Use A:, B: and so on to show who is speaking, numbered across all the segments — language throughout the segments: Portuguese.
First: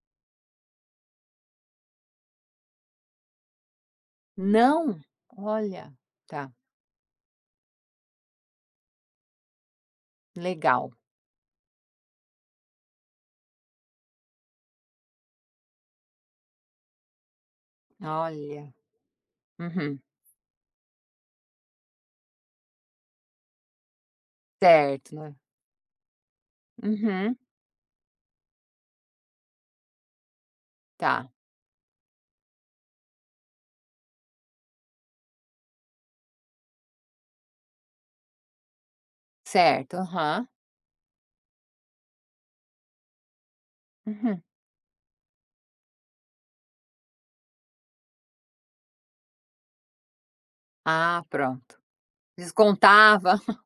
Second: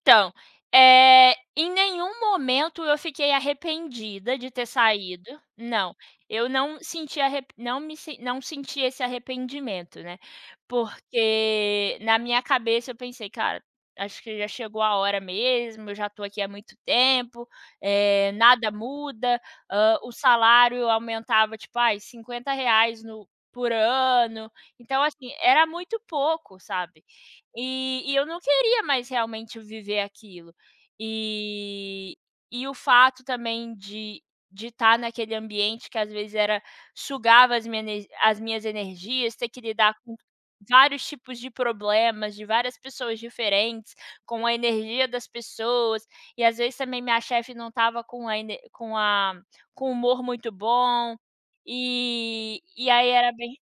A: Então, eh, em nenhum momento eu fiquei arrependida de ter
B: Não?
A: saído
B: Olha,
A: não, eu
B: tá.
A: não senti a não me não senti esse arrependimento, né,
B: Legal.
A: porque na minha cabeça eu pensei: "Cara, acho que já chegou a hora mesmo, eu já tô aqui há muito tempo, eh, nada
B: Olha.
A: muda", hã,
B: Uhum.
A: o salário eu aumentava tipo ai R$ 50,00 no por ano, então,
B: Certo,
A: assim,
B: né.
A: era muito pouco, sabe,
B: Uhum.
A: e e eu não queria mais realmente viver aquilo.
B: Tá.
A: E e o fato também de de tá naquele ambiente que às vezes era sugava as minha as minhas energias, ter que lidar
B: Certo,
A: com
B: aham.
A: vários tipos de problemas, de várias pessoas diferentes,
B: Uhum.
A: com a energia das pessoas, e às vezes também minha chefe não estava com a ener com a com o humor muito bom,
B: Ah, pronto.
A: e e aí era
B: Descontava.
A: bem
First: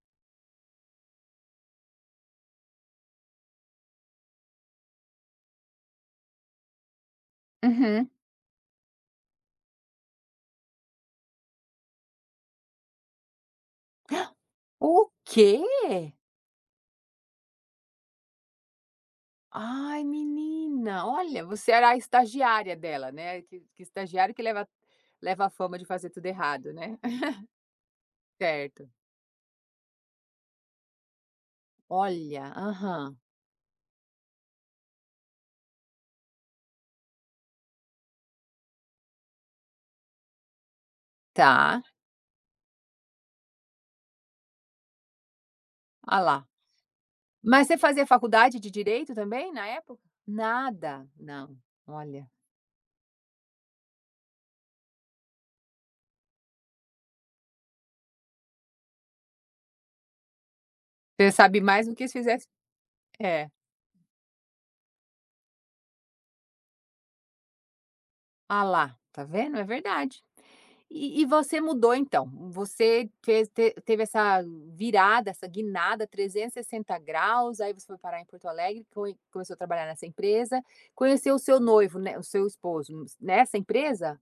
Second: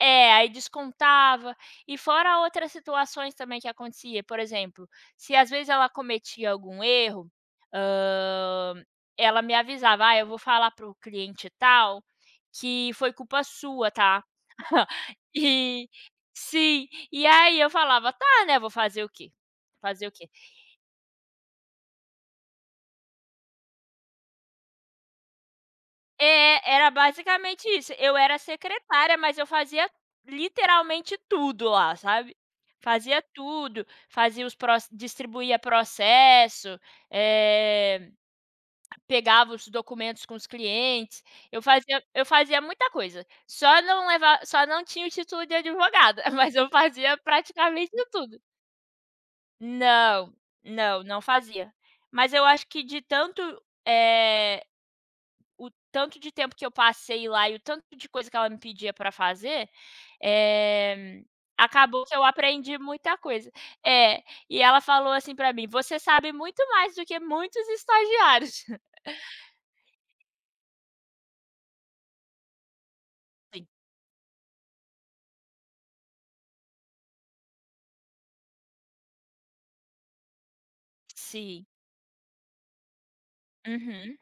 A: é, aí descontava, e fora outras situações também que acontecia, por exemplo, se às vezes ela cometia algum erro,
B: Uhum.
A: hã, ela me avisava: "Ai, eu vou falar para o cliente tal, que foi culpa sua, tá?".
B: O
A: E
B: quê?
A: sim, e aí eu falava: "Tá", né, vou fazer o quê?
B: Ai
A: Fazer o quê?
B: menina olha você era a estagiária dela, né, que que estagiário que leva leva a fama de fazer tudo errado,
A: É, era
B: né?
A: basicamente isso, eu era
B: Certo.
A: secretária, mas eu fazia literalmente tudo lá, sabe,
B: Olha, aham.
A: fazia tudo, fazia os pro distribuía processo, eh, pegava os documentos com os clientes, eu
B: Tá.
A: fazia eu fazia muita coisa, só não levar só não tinha o título de
B: A
A: advogada,
B: lá.
A: mas eu fazia
B: Mas você
A: praticamente
B: fazia
A: tudo.
B: faculdade de direito também na época?
A: Não, não,
B: Nada,
A: não
B: não,
A: fazia.
B: olha.
A: Mas eu acho que de tanto, eh, o tanto de tempo que eu passei lá e o tanto de coisa que ela me pedia para fazer, eh,
B: Você sabe mais do
A: acabou
B: que se
A: que eu
B: fizesse.
A: aprendi muita
B: É.
A: coisa. É, e ela falou assim para mim, você sabe muito mais do que muitos
B: Ah
A: estagiários.
B: lá, tá vendo, é verdade. E e você mudou então, você te
A: Sim.
B: te teve essa virada, essa guinada 360º, aí você foi parar em Porto Alegre, foi começou a trabalhar nessa empresa, conheceu o seu
A: Sim.
B: noivo, né, o seu esposo, nessa empresa?
A: Uhum.